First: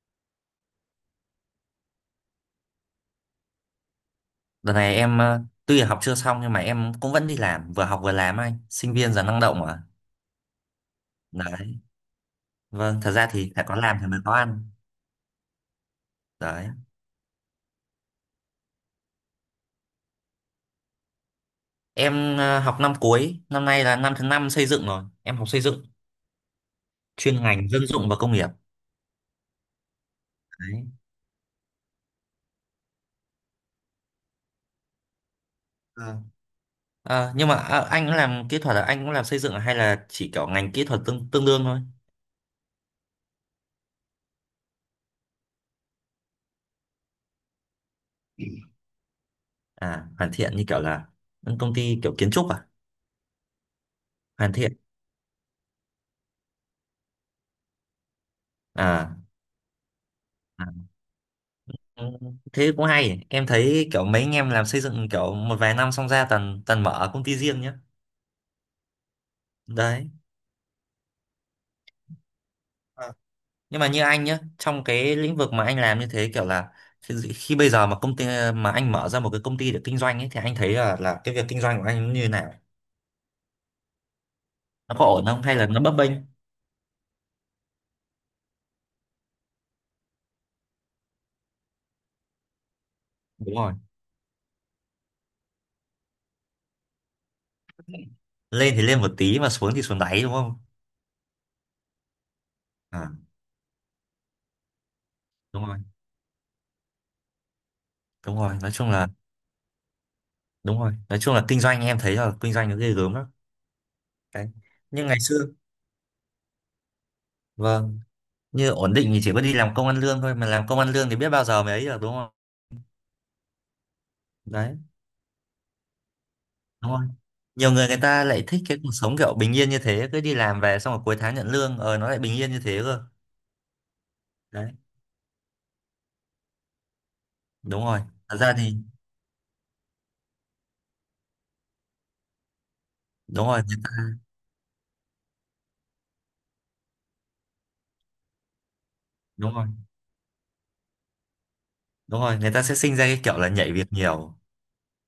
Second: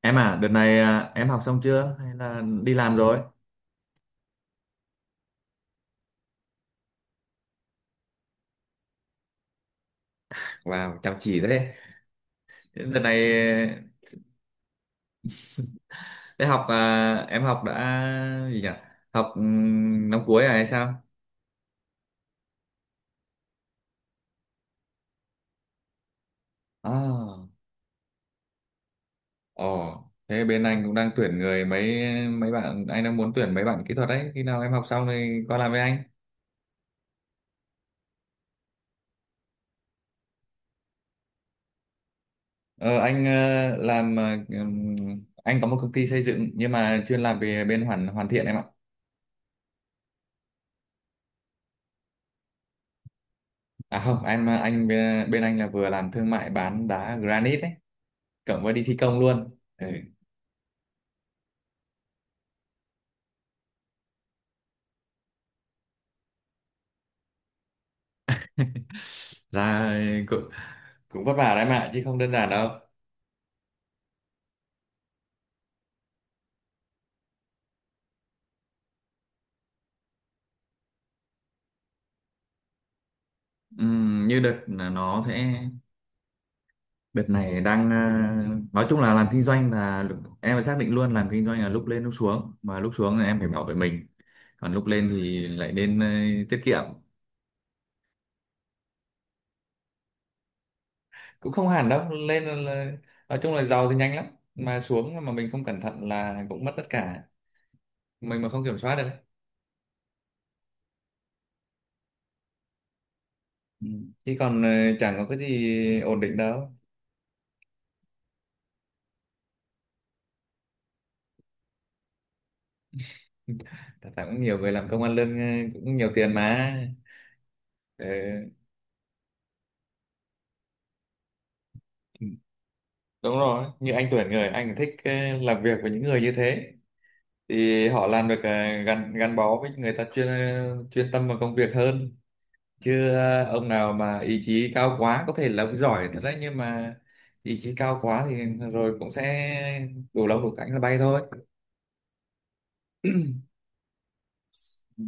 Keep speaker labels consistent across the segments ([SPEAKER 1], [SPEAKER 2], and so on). [SPEAKER 1] Em à, đợt này à, em học xong chưa hay là đi làm rồi?
[SPEAKER 2] Đợt này em tuy là học chưa xong nhưng mà em cũng vẫn đi làm, vừa học vừa làm anh, sinh viên giờ năng động mà.
[SPEAKER 1] Wow, chăm chỉ thế.
[SPEAKER 2] Đấy. Vâng,
[SPEAKER 1] Đợt
[SPEAKER 2] thật ra thì phải có
[SPEAKER 1] này
[SPEAKER 2] làm thì mới có ăn.
[SPEAKER 1] đại học
[SPEAKER 2] Đấy.
[SPEAKER 1] à, em học đã gì nhỉ? Học năm cuối à hay sao?
[SPEAKER 2] Em học năm cuối, năm nay là năm thứ năm xây dựng rồi. Em học xây dựng, chuyên
[SPEAKER 1] À,
[SPEAKER 2] ngành dân dụng và công nghiệp.
[SPEAKER 1] ồ, thế bên anh
[SPEAKER 2] Đấy.
[SPEAKER 1] cũng đang tuyển người mấy mấy bạn, anh đang muốn tuyển mấy bạn kỹ thuật đấy. Khi nào em học xong thì qua làm với anh.
[SPEAKER 2] Vâng. Nhưng mà anh cũng làm kỹ thuật là anh cũng làm xây dựng à? Hay là chỉ kiểu ngành kỹ thuật tương tương đương thôi?
[SPEAKER 1] Ờ, anh làm ừm, anh có một công ty xây dựng nhưng mà chuyên làm về bên hoàn hoàn thiện em ạ.
[SPEAKER 2] À, hoàn thiện như kiểu là công ty kiểu kiến trúc à?
[SPEAKER 1] À không, em
[SPEAKER 2] Hoàn thiện.
[SPEAKER 1] anh bên anh là vừa làm thương mại bán đá granite ấy, cộng với đi thi
[SPEAKER 2] À,
[SPEAKER 1] công luôn, ừ.
[SPEAKER 2] à. Ừ, thế cũng hay, em thấy kiểu mấy anh em làm xây dựng kiểu một vài năm xong ra toàn toàn mở công ty riêng nhá.
[SPEAKER 1] Ra
[SPEAKER 2] Đấy.
[SPEAKER 1] cũng cũng vất vả đấy mà chứ không đơn giản đâu.
[SPEAKER 2] À, nhưng mà như anh nhá, trong cái lĩnh vực mà anh làm như thế kiểu là khi bây giờ mà công ty mà anh mở ra một cái công ty để kinh doanh ấy, thì anh thấy là cái việc kinh doanh của anh nó như thế nào,
[SPEAKER 1] Như đợt là
[SPEAKER 2] nó có
[SPEAKER 1] nó
[SPEAKER 2] ổn không hay
[SPEAKER 1] sẽ
[SPEAKER 2] là nó bấp bênh?
[SPEAKER 1] đợt này đang nói chung là làm kinh doanh là em phải xác định luôn, làm kinh doanh là lúc lên lúc xuống, mà lúc xuống là em phải
[SPEAKER 2] Đúng
[SPEAKER 1] bảo
[SPEAKER 2] rồi,
[SPEAKER 1] vệ mình, còn lúc lên thì lại nên tiết kiệm.
[SPEAKER 2] lên thì lên một tí mà xuống thì xuống đáy đúng không?
[SPEAKER 1] Cũng không hẳn đâu, lên là,
[SPEAKER 2] À,
[SPEAKER 1] nói chung là giàu thì nhanh lắm, mà xuống mà mình không
[SPEAKER 2] đúng rồi.
[SPEAKER 1] cẩn thận là cũng mất tất cả,
[SPEAKER 2] Đúng
[SPEAKER 1] mình mà
[SPEAKER 2] rồi,
[SPEAKER 1] không
[SPEAKER 2] nói
[SPEAKER 1] kiểm
[SPEAKER 2] chung
[SPEAKER 1] soát được
[SPEAKER 2] là,
[SPEAKER 1] ấy.
[SPEAKER 2] đúng rồi, nói chung là kinh doanh em thấy là kinh doanh nó ghê gớm lắm.
[SPEAKER 1] Ừ. Chứ
[SPEAKER 2] Đấy,
[SPEAKER 1] còn
[SPEAKER 2] nhưng
[SPEAKER 1] chẳng
[SPEAKER 2] ngày
[SPEAKER 1] có cái
[SPEAKER 2] xưa,
[SPEAKER 1] gì ổn định đâu.
[SPEAKER 2] vâng, như ổn định thì chỉ có đi làm công ăn lương thôi, mà làm công ăn lương thì biết bao giờ mới ấy được, đúng không?
[SPEAKER 1] Thật ra cũng nhiều người
[SPEAKER 2] Đấy,
[SPEAKER 1] làm công ăn lương cũng nhiều tiền mà.
[SPEAKER 2] đúng không, nhiều người, người
[SPEAKER 1] Ờ,
[SPEAKER 2] ta lại thích cái cuộc sống kiểu bình yên như thế, cứ đi làm về xong rồi cuối tháng nhận lương, nó lại bình yên như thế cơ.
[SPEAKER 1] đúng rồi, như anh Tuyển, người
[SPEAKER 2] Đấy,
[SPEAKER 1] anh thích làm việc với những người như thế,
[SPEAKER 2] đúng
[SPEAKER 1] thì
[SPEAKER 2] rồi,
[SPEAKER 1] họ làm
[SPEAKER 2] thật
[SPEAKER 1] được
[SPEAKER 2] ra thì
[SPEAKER 1] gắn gắn bó với người ta, chuyên tâm vào công việc hơn. Chứ
[SPEAKER 2] đúng rồi,
[SPEAKER 1] ông
[SPEAKER 2] người ta,
[SPEAKER 1] nào mà ý chí cao quá, có thể là ông giỏi thật đấy, nhưng mà ý chí cao quá thì rồi cũng
[SPEAKER 2] đúng rồi.
[SPEAKER 1] sẽ đủ lông đủ cánh là bay thôi.
[SPEAKER 2] Đúng rồi, người ta sẽ sinh ra cái kiểu là nhảy việc nhiều.
[SPEAKER 1] Ừ.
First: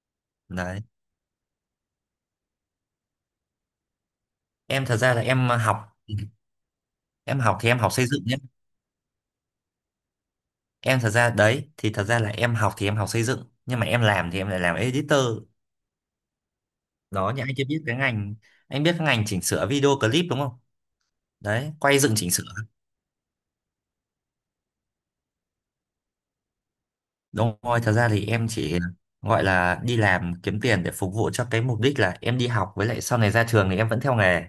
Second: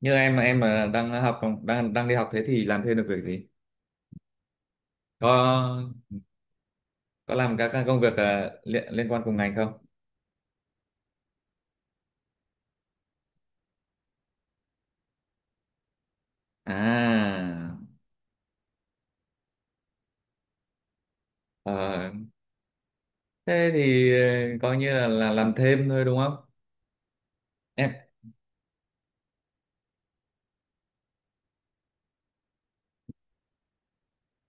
[SPEAKER 1] Như em
[SPEAKER 2] Đấy,
[SPEAKER 1] mà đang học, đang đang đi học thế thì làm thêm được việc gì?
[SPEAKER 2] em thật ra là
[SPEAKER 1] Có có
[SPEAKER 2] em
[SPEAKER 1] làm
[SPEAKER 2] học thì
[SPEAKER 1] các
[SPEAKER 2] em
[SPEAKER 1] các
[SPEAKER 2] học
[SPEAKER 1] công
[SPEAKER 2] xây
[SPEAKER 1] việc
[SPEAKER 2] dựng nhé.
[SPEAKER 1] liên liên quan cùng ngành không?
[SPEAKER 2] Em thật ra đấy thì thật ra là em học thì em học xây dựng, nhưng mà em làm thì em lại làm editor. Đó, nhưng anh chưa
[SPEAKER 1] À,
[SPEAKER 2] biết cái ngành, anh biết cái ngành chỉnh sửa video clip đúng không? Đấy, quay
[SPEAKER 1] ờ,
[SPEAKER 2] dựng chỉnh sửa.
[SPEAKER 1] thế thì coi như là làm thêm thôi đúng không?
[SPEAKER 2] Đúng rồi, thật
[SPEAKER 1] Em,
[SPEAKER 2] ra thì em chỉ gọi là đi làm kiếm tiền để phục vụ cho cái mục đích là em đi học, với lại sau này ra trường thì em vẫn theo nghề.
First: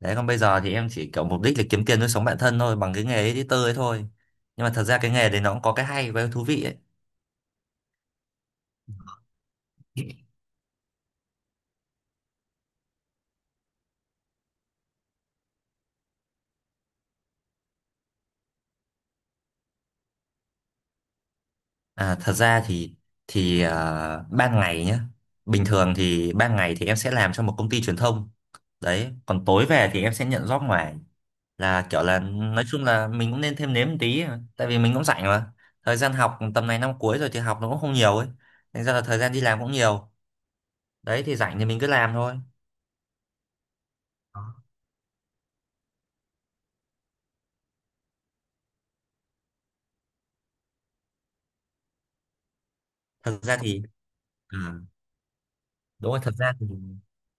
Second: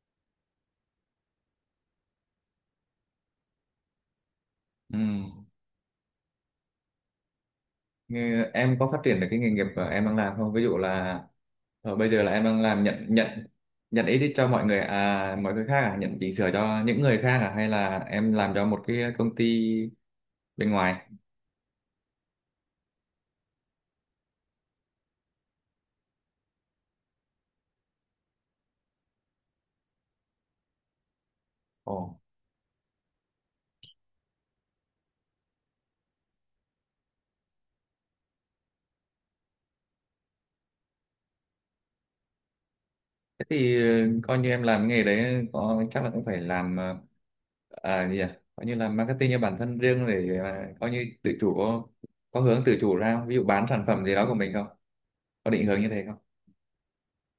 [SPEAKER 2] Đấy, còn bây giờ thì em chỉ kiểu mục đích là kiếm tiền nuôi sống bản thân thôi, bằng cái nghề editor ấy thôi. Nhưng mà thật ra
[SPEAKER 1] ừ,
[SPEAKER 2] cái nghề đấy nó cũng có cái hay và cái thú vị ấy.
[SPEAKER 1] Như em có phát triển được cái nghề nghiệp mà em đang làm không? Ví dụ là bây giờ là em đang làm nhận nhận nhận edit cho mọi người à, mọi người khác à, nhận chỉnh sửa cho những người khác à, hay là em làm cho một cái công ty bên ngoài?
[SPEAKER 2] À, thật ra thì ban ngày nhá, bình thường thì ban ngày thì em sẽ làm cho một công ty truyền thông. Đấy, còn tối về thì em sẽ nhận job ngoài, là
[SPEAKER 1] Ồ,
[SPEAKER 2] kiểu là nói chung là mình cũng nên thêm nếm một tí, tại vì mình cũng rảnh mà. Thời gian học tầm này năm cuối rồi thì học nó cũng không nhiều ấy, thành ra là thời gian đi làm cũng nhiều. Đấy thì rảnh thì mình cứ làm thôi.
[SPEAKER 1] thế thì coi như em làm nghề đấy, có chắc là cũng phải làm ờ, à gì à coi như là marketing cho bản thân riêng để coi như tự chủ, có hướng tự chủ ra không? Ví
[SPEAKER 2] Thật
[SPEAKER 1] dụ
[SPEAKER 2] ra
[SPEAKER 1] bán
[SPEAKER 2] thì,
[SPEAKER 1] sản phẩm gì đó của mình
[SPEAKER 2] ừ.
[SPEAKER 1] không, có định hướng như thế
[SPEAKER 2] Đúng
[SPEAKER 1] không?
[SPEAKER 2] rồi,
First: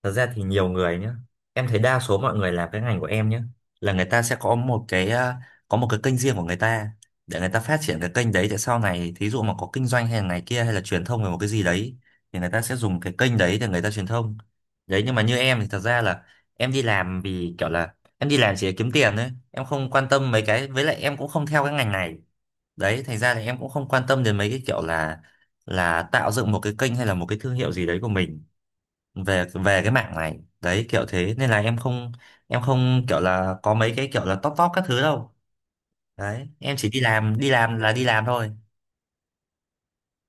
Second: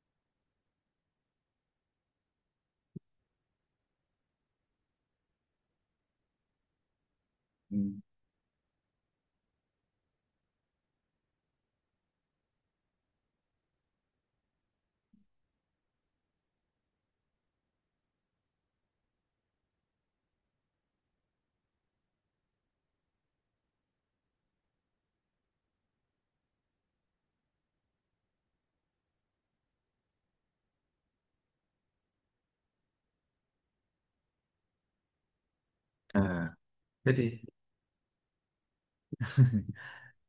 [SPEAKER 2] thật ra thì nhiều người nhé, em thấy đa số mọi người làm cái ngành của em nhé, là người ta sẽ có một cái, à, có một cái kênh riêng của người ta, để người ta
[SPEAKER 1] Ừ.
[SPEAKER 2] phát triển cái kênh đấy, để sau này thí dụ mà có kinh doanh hay là này kia hay là truyền thông về một cái gì đấy, thì người ta sẽ dùng cái kênh đấy để người ta truyền thông. Đấy, nhưng mà như em thì thật ra là em đi làm vì kiểu là em đi làm chỉ để kiếm tiền thôi, em không quan tâm mấy cái, với lại em cũng không theo cái ngành này. Đấy thành ra là em cũng không quan tâm đến mấy cái kiểu là tạo dựng một cái kênh hay là một cái thương hiệu gì đấy của mình, về về cái mạng này đấy, kiểu thế, nên là em không, em không kiểu là có mấy cái kiểu là top top các thứ đâu. Đấy
[SPEAKER 1] À,
[SPEAKER 2] em chỉ đi
[SPEAKER 1] thế thì,
[SPEAKER 2] làm, đi làm là đi làm thôi.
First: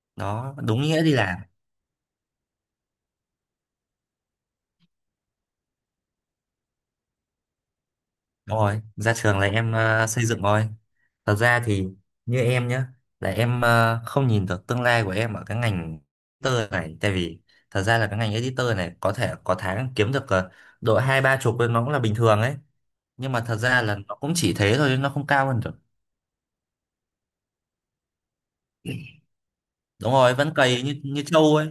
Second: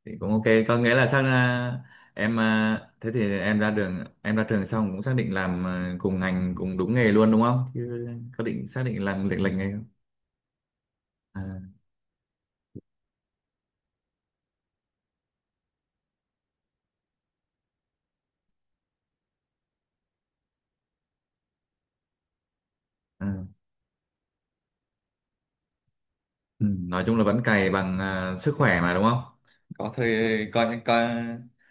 [SPEAKER 1] thì cũng ok.
[SPEAKER 2] Đó,
[SPEAKER 1] Có
[SPEAKER 2] đúng
[SPEAKER 1] nghĩa
[SPEAKER 2] nghĩa
[SPEAKER 1] là
[SPEAKER 2] đi
[SPEAKER 1] sang
[SPEAKER 2] làm.
[SPEAKER 1] à, em à, thế thì em ra đường em ra trường xong cũng xác định làm cùng ngành cùng đúng nghề luôn đúng không? Chứ có
[SPEAKER 2] Đúng
[SPEAKER 1] định
[SPEAKER 2] rồi,
[SPEAKER 1] xác định
[SPEAKER 2] ra
[SPEAKER 1] làm
[SPEAKER 2] trường
[SPEAKER 1] lệch
[SPEAKER 2] là
[SPEAKER 1] lệch nghề
[SPEAKER 2] em
[SPEAKER 1] không?
[SPEAKER 2] xây dựng thôi. Thật
[SPEAKER 1] À,
[SPEAKER 2] ra thì như em nhá, là em không nhìn được tương lai của em ở cái ngành editor này, tại vì thật ra là cái ngành editor này có thể có tháng kiếm được độ hai ba chục lên nó cũng là bình thường ấy,
[SPEAKER 1] à.
[SPEAKER 2] nhưng mà thật ra là nó cũng chỉ thế thôi, nó không cao hơn được.
[SPEAKER 1] Ừ, nói chung là vẫn cày bằng sức khỏe mà đúng không? có
[SPEAKER 2] Đúng rồi,
[SPEAKER 1] thời
[SPEAKER 2] vẫn
[SPEAKER 1] coi
[SPEAKER 2] cày như
[SPEAKER 1] coi
[SPEAKER 2] như trâu ấy.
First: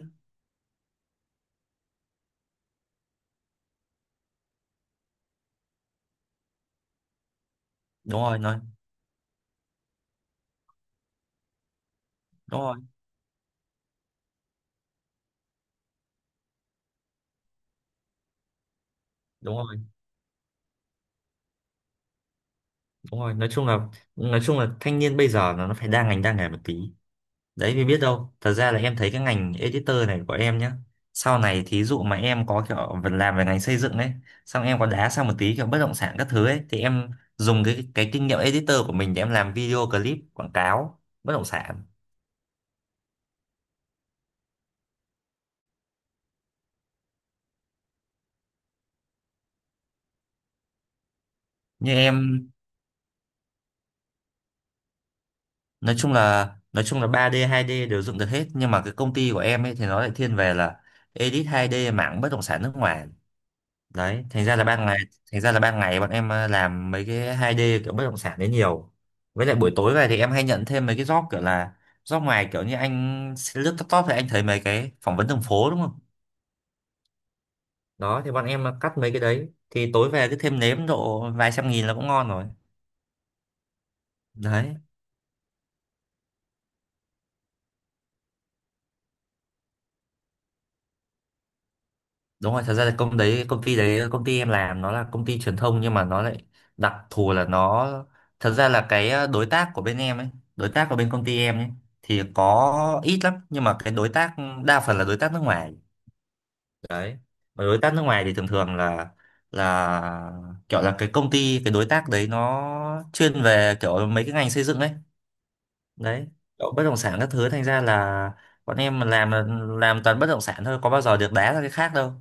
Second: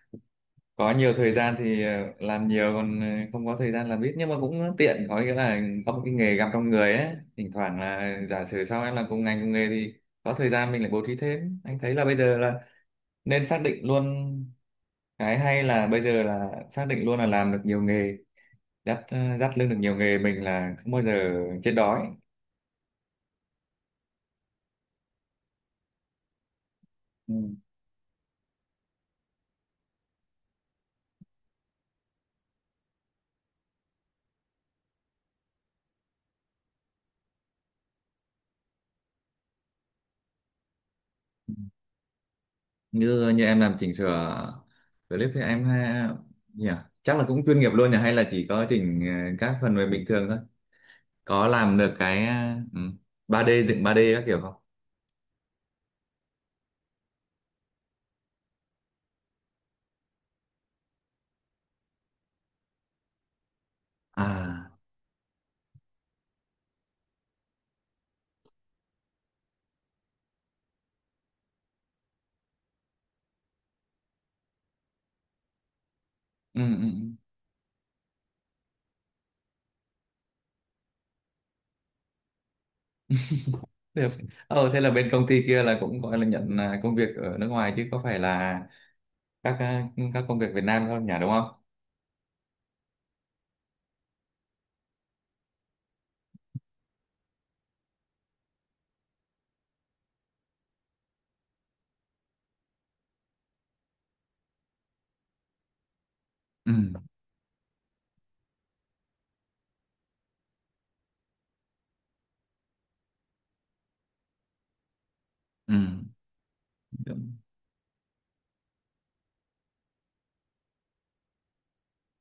[SPEAKER 1] có nhiều thời gian thì làm nhiều, còn không có thời gian làm ít, nhưng mà cũng tiện, có nghĩa là có một cái nghề gặp trong người ấy. Thỉnh thoảng là,
[SPEAKER 2] Đúng rồi,
[SPEAKER 1] giả
[SPEAKER 2] nói,
[SPEAKER 1] sử sau em làm cùng ngành cùng nghề thì có thời gian mình lại bố trí thêm. Anh thấy là bây giờ là
[SPEAKER 2] đúng rồi,
[SPEAKER 1] nên xác định luôn, cái hay là bây giờ là xác định luôn là làm được nhiều nghề, dắt ờ,
[SPEAKER 2] đúng
[SPEAKER 1] dắt lưng được
[SPEAKER 2] rồi.
[SPEAKER 1] nhiều nghề, mình là không bao giờ chết đói.
[SPEAKER 2] Đúng rồi, nói chung là thanh niên bây giờ nó phải đa ngành đa nghề một tí.
[SPEAKER 1] Ừ.
[SPEAKER 2] Đấy, vì biết đâu thật ra là em thấy cái ngành editor này của em nhá, sau này thí dụ mà em có kiểu vẫn làm về ngành xây dựng ấy, xong em có đá sang một tí kiểu bất động sản các thứ ấy, thì em dùng cái kinh nghiệm editor của mình để em làm video clip quảng cáo bất động sản.
[SPEAKER 1] như như em làm chỉnh sửa clip thì em ha, nhỉ, chắc là cũng chuyên nghiệp luôn nhỉ, hay là chỉ có chỉnh các phần mềm bình thường thôi? Có làm
[SPEAKER 2] Như
[SPEAKER 1] được cái
[SPEAKER 2] em,
[SPEAKER 1] ừ, 3D dựng, ba d các kiểu không?
[SPEAKER 2] nói chung là 3D 2D đều dựng được hết, nhưng mà cái công ty của em ấy thì nó lại thiên về là edit 2D mảng bất động sản nước ngoài. Đấy thành ra là
[SPEAKER 1] À,
[SPEAKER 2] ban ngày, thành ra là ban ngày bọn em làm mấy cái hai d kiểu bất động sản đấy nhiều. Với lại buổi tối về thì em hay nhận thêm mấy cái job kiểu llà job ngoài, kiểu như anh lướt laptop thì anh thấy mấy cái phỏng vấn đường phố đúng không?
[SPEAKER 1] ừ, ừ, ừ.
[SPEAKER 2] Đó thì bọn em cắt mấy cái đấy thì tối về cứ thêm nếm độ vài trăm nghìn là cũng ngon rồi.
[SPEAKER 1] Được.
[SPEAKER 2] Đấy.
[SPEAKER 1] Thế là bên công ty kia là cũng gọi là nhận công việc ở nước ngoài, chứ có phải là các à, các công việc Việt Nam không nhỉ, đúng không?
[SPEAKER 2] Đúng rồi, thật ra là công đấy công ty em làm nó là công ty truyền thông, nhưng mà nó lại đặc thù là nó, thật ra là cái đối tác của bên em ấy, đối tác của bên công ty em ấy thì có ít lắm, nhưng mà cái đối tác đa phần là đối tác nước ngoài.
[SPEAKER 1] Ừ,
[SPEAKER 2] Đấy, mà đối tác nước ngoài thì thường thường là là kiểu là cái công ty, cái đối tác đấy nó chuyên về kiểu mấy cái ngành xây dựng ấy.
[SPEAKER 1] ừ.
[SPEAKER 2] Đấy, kiểu bất động sản các thứ, thành ra là bọn em mà làm là làm toàn bất động sản thôi, có bao giờ được đá ra cái khác đâu.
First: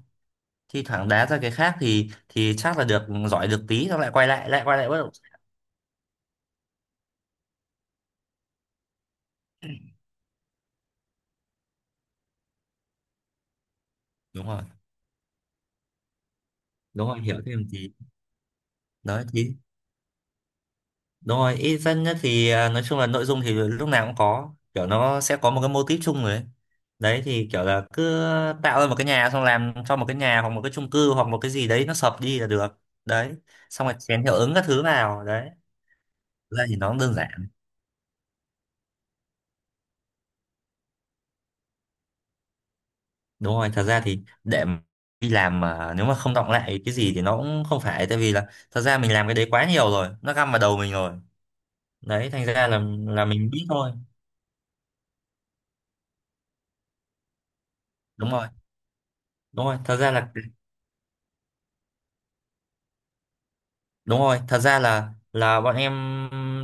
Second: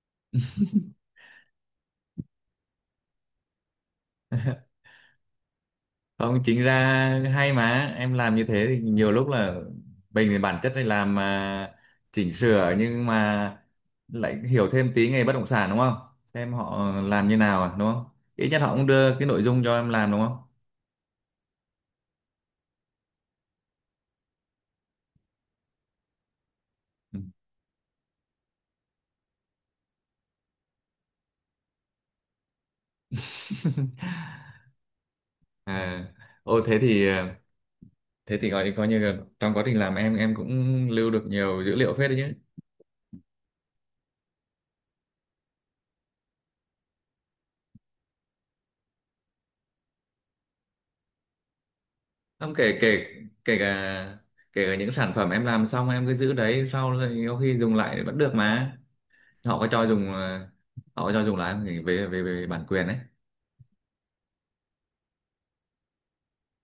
[SPEAKER 2] Thi thoảng đá ra cái khác thì chắc là được giỏi được tí xong lại quay lại, bắt đầu.
[SPEAKER 1] Không, chính ra hay mà em làm như thế thì nhiều lúc là, mình thì bản chất này làm chỉnh sửa, nhưng mà lại
[SPEAKER 2] Đúng rồi.
[SPEAKER 1] hiểu thêm tí nghề bất động sản đúng không, xem họ
[SPEAKER 2] Đúng rồi,
[SPEAKER 1] làm như
[SPEAKER 2] hiểu
[SPEAKER 1] nào
[SPEAKER 2] thêm
[SPEAKER 1] à,
[SPEAKER 2] tí.
[SPEAKER 1] đúng không? Ít nhất họ cũng đưa
[SPEAKER 2] Đấy
[SPEAKER 1] cái nội
[SPEAKER 2] thì
[SPEAKER 1] dung cho em làm đúng không?
[SPEAKER 2] đúng rồi, ít dân nhất thì à, nói chung là nội dung thì lúc nào cũng có kiểu nó sẽ có một cái mô típ chung rồi ấy.
[SPEAKER 1] Ừ.
[SPEAKER 2] Đấy thì kiểu là cứ tạo ra một cái nhà xong làm cho một cái nhà hoặc một cái chung cư hoặc một cái gì đấy nó sập đi là được. Đấy, xong rồi chèn hiệu ứng các thứ vào đấy.
[SPEAKER 1] À,
[SPEAKER 2] Thực
[SPEAKER 1] ô
[SPEAKER 2] ra thì
[SPEAKER 1] thế
[SPEAKER 2] nó cũng
[SPEAKER 1] thì
[SPEAKER 2] đơn
[SPEAKER 1] ờ,
[SPEAKER 2] giản.
[SPEAKER 1] thế thì gọi coi như là trong quá trình làm, em cũng lưu được nhiều dữ liệu phết đấy chứ.
[SPEAKER 2] Đúng rồi, thật ra thì để mà đi làm mà nếu mà không đọng lại cái gì thì nó cũng không phải, tại vì là thật ra mình làm cái đấy quá nhiều rồi, nó găm vào đầu mình rồi. Đấy thành
[SPEAKER 1] Không,
[SPEAKER 2] ra
[SPEAKER 1] kể
[SPEAKER 2] là
[SPEAKER 1] kể
[SPEAKER 2] mình
[SPEAKER 1] kể
[SPEAKER 2] biết thôi.
[SPEAKER 1] cả kể cả những sản phẩm em làm xong, em cứ giữ đấy, sau rồi có khi dùng lại vẫn
[SPEAKER 2] Đúng
[SPEAKER 1] được
[SPEAKER 2] rồi.
[SPEAKER 1] mà. Họ có
[SPEAKER 2] Đúng rồi,
[SPEAKER 1] cho
[SPEAKER 2] thật
[SPEAKER 1] dùng
[SPEAKER 2] ra là
[SPEAKER 1] họ có cho dùng lại không, thì về về về bản quyền đấy.
[SPEAKER 2] đúng rồi, thật ra là bọn em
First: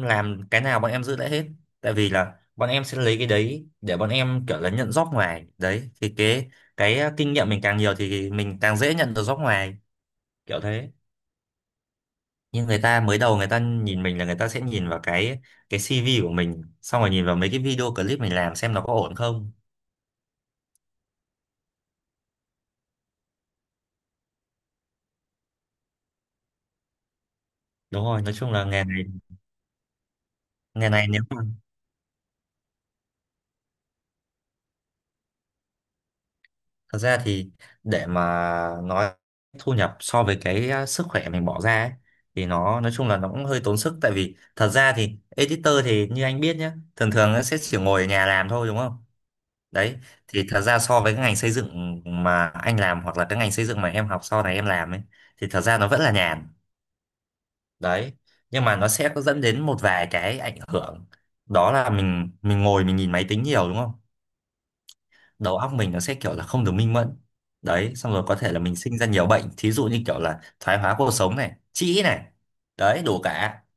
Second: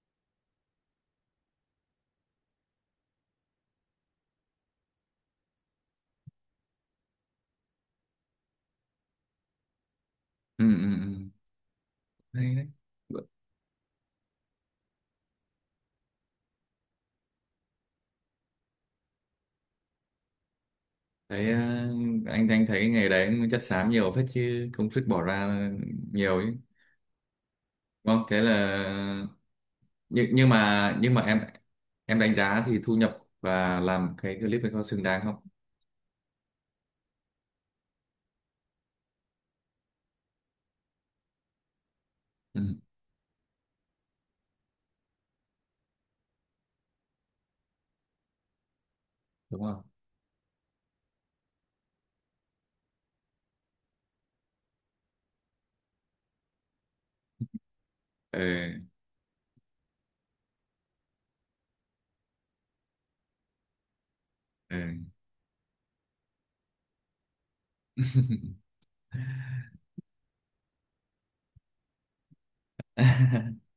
[SPEAKER 2] làm cái nào bọn em giữ lại hết, tại vì là bọn em sẽ lấy cái đấy để bọn em kiểu là nhận job ngoài. Đấy thì cái kinh nghiệm mình càng nhiều thì mình càng dễ nhận được job ngoài, kiểu
[SPEAKER 1] Ừ, ừ,
[SPEAKER 2] thế.
[SPEAKER 1] ừ. Đấy, đấy.
[SPEAKER 2] Nhưng người ta mới đầu người ta nhìn mình là người ta sẽ nhìn vào cái CV của mình, xong rồi nhìn vào mấy cái video clip mình làm xem nó có ổn không.
[SPEAKER 1] Thấy ờ, anh thấy nghề đấy cũng chất xám nhiều phết, chứ công sức bỏ ra nhiều ấy.
[SPEAKER 2] Đúng
[SPEAKER 1] Đúng
[SPEAKER 2] rồi,
[SPEAKER 1] không?
[SPEAKER 2] nói
[SPEAKER 1] Thế
[SPEAKER 2] chung là
[SPEAKER 1] là,
[SPEAKER 2] nghề này,
[SPEAKER 1] nhưng nhưng
[SPEAKER 2] nghề
[SPEAKER 1] mà
[SPEAKER 2] này
[SPEAKER 1] nhưng mà
[SPEAKER 2] nếu
[SPEAKER 1] em
[SPEAKER 2] mà
[SPEAKER 1] em đánh giá thì thu nhập và làm cái clip ấy có xứng đáng không?
[SPEAKER 2] thật ra thì để mà nói thu nhập so với cái sức khỏe mình bỏ ra ấy, thì
[SPEAKER 1] Ừ,
[SPEAKER 2] nó nói chung là nó cũng hơi tốn sức, tại vì thật ra thì editor thì như anh biết nhá, thường thường nó sẽ chỉ ngồi ở nhà làm thôi đúng không?
[SPEAKER 1] đúng không,
[SPEAKER 2] Đấy thì thật ra so với cái ngành xây dựng mà anh làm, hoặc là cái ngành xây dựng mà em học sau này em làm ấy, thì thật ra nó vẫn là nhàn. Đấy, nhưng
[SPEAKER 1] ừ,
[SPEAKER 2] mà nó sẽ có dẫn đến một vài cái ảnh hưởng, đó là mình ngồi mình nhìn máy tính nhiều đúng không?
[SPEAKER 1] ừ.
[SPEAKER 2] Đầu óc mình nó sẽ kiểu là không được minh mẫn. Đấy, xong rồi có thể là mình sinh ra nhiều bệnh, thí dụ như kiểu là thoái hóa cột sống này, trĩ này. Đấy, đủ cả.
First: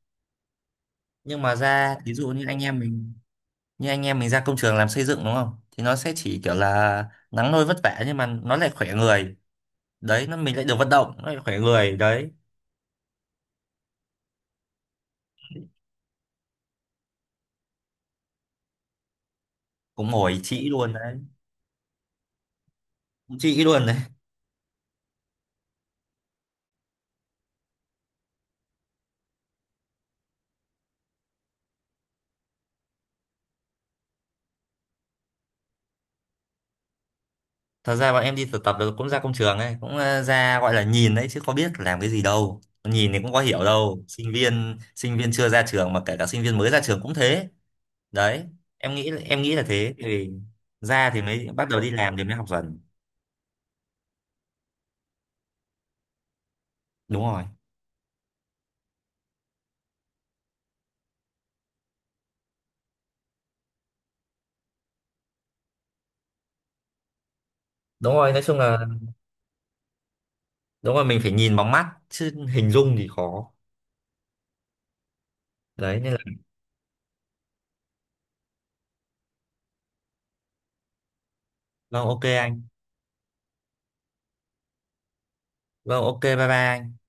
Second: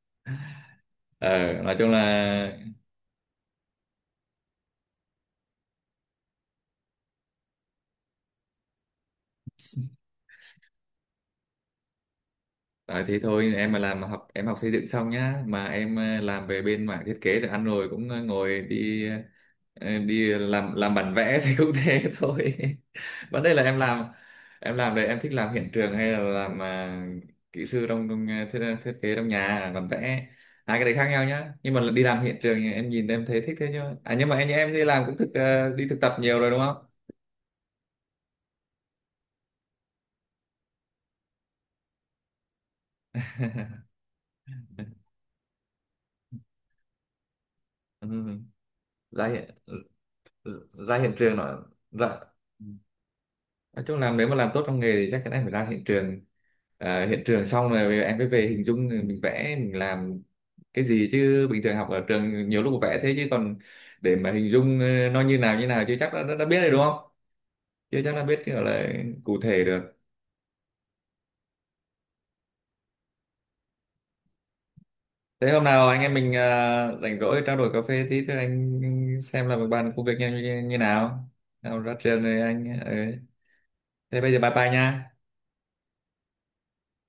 [SPEAKER 2] Nhưng
[SPEAKER 1] Ờ,
[SPEAKER 2] mà
[SPEAKER 1] nói chung
[SPEAKER 2] ra
[SPEAKER 1] là.
[SPEAKER 2] thí dụ như anh em mình, như anh em mình ra công trường làm xây dựng đúng không, thì nó sẽ chỉ kiểu là nắng nôi vất vả, nhưng mà nó lại khỏe người. Đấy, nó mình lại được vận động, nó lại khỏe người. Đấy,
[SPEAKER 1] Đấy, thế thôi, em mà làm học em học xây dựng xong nhá, mà em làm về bên mảng thiết kế được ăn rồi, cũng ngồi đi
[SPEAKER 2] cũng
[SPEAKER 1] đi
[SPEAKER 2] ngồi trĩ
[SPEAKER 1] làm
[SPEAKER 2] luôn
[SPEAKER 1] làm bản
[SPEAKER 2] đấy,
[SPEAKER 1] vẽ thì cũng thế thôi.
[SPEAKER 2] cũng
[SPEAKER 1] Vấn đề là
[SPEAKER 2] trĩ
[SPEAKER 1] em
[SPEAKER 2] luôn đấy.
[SPEAKER 1] làm em làm đấy, em thích làm hiện trường hay là làm kỹ sư trong, thiết kế trong nhà bản vẽ? Hai cái đấy khác nhau nhá, nhưng mà đi làm hiện trường thì em nhìn em thấy thích thế chứ, à nhưng mà anh em đi làm cũng đi thực tập nhiều rồi đúng không?
[SPEAKER 2] Thật ra bọn em đi thực tập được cũng ra công trường ấy, cũng ra gọi là nhìn đấy chứ có biết làm cái gì đâu, nhìn thì cũng có hiểu đâu, sinh viên chưa ra trường mà, kể cả sinh viên mới ra trường cũng thế.
[SPEAKER 1] Ừ,
[SPEAKER 2] Đấy, em nghĩ
[SPEAKER 1] ra
[SPEAKER 2] em
[SPEAKER 1] hiện
[SPEAKER 2] nghĩ là thế thì
[SPEAKER 1] ra
[SPEAKER 2] ra
[SPEAKER 1] hiện
[SPEAKER 2] thì
[SPEAKER 1] trường
[SPEAKER 2] mới
[SPEAKER 1] nó,
[SPEAKER 2] bắt đầu đi làm
[SPEAKER 1] ra,
[SPEAKER 2] thì mới học dần.
[SPEAKER 1] nói chung là nếu mà làm tốt trong nghề thì chắc chắn em phải ra hiện trường. Ờ, hiện
[SPEAKER 2] Đúng rồi.
[SPEAKER 1] trường xong rồi em mới về hình dung mình vẽ mình làm cái gì, chứ bình thường học ở trường nhiều lúc vẽ thế, chứ còn để mà hình dung nó như nào chưa chắc đã biết rồi đúng không, chưa
[SPEAKER 2] Đúng
[SPEAKER 1] chắc đã
[SPEAKER 2] rồi,
[SPEAKER 1] biết
[SPEAKER 2] nói chung
[SPEAKER 1] gọi
[SPEAKER 2] là
[SPEAKER 1] là cụ thể được.
[SPEAKER 2] đúng rồi, mình phải nhìn bằng mắt chứ hình dung thì khó.
[SPEAKER 1] Thế hôm nào anh
[SPEAKER 2] Đấy nên
[SPEAKER 1] em mình
[SPEAKER 2] là
[SPEAKER 1] rảnh rỗi trao đổi cà phê tí, cho anh xem, là bàn công việc như nào, nào ra
[SPEAKER 2] vâng,
[SPEAKER 1] trường
[SPEAKER 2] ok
[SPEAKER 1] rồi
[SPEAKER 2] anh.
[SPEAKER 1] anh ờ. Thế bây giờ bye bye nha.
[SPEAKER 2] Vâng, ok, bye bye anh.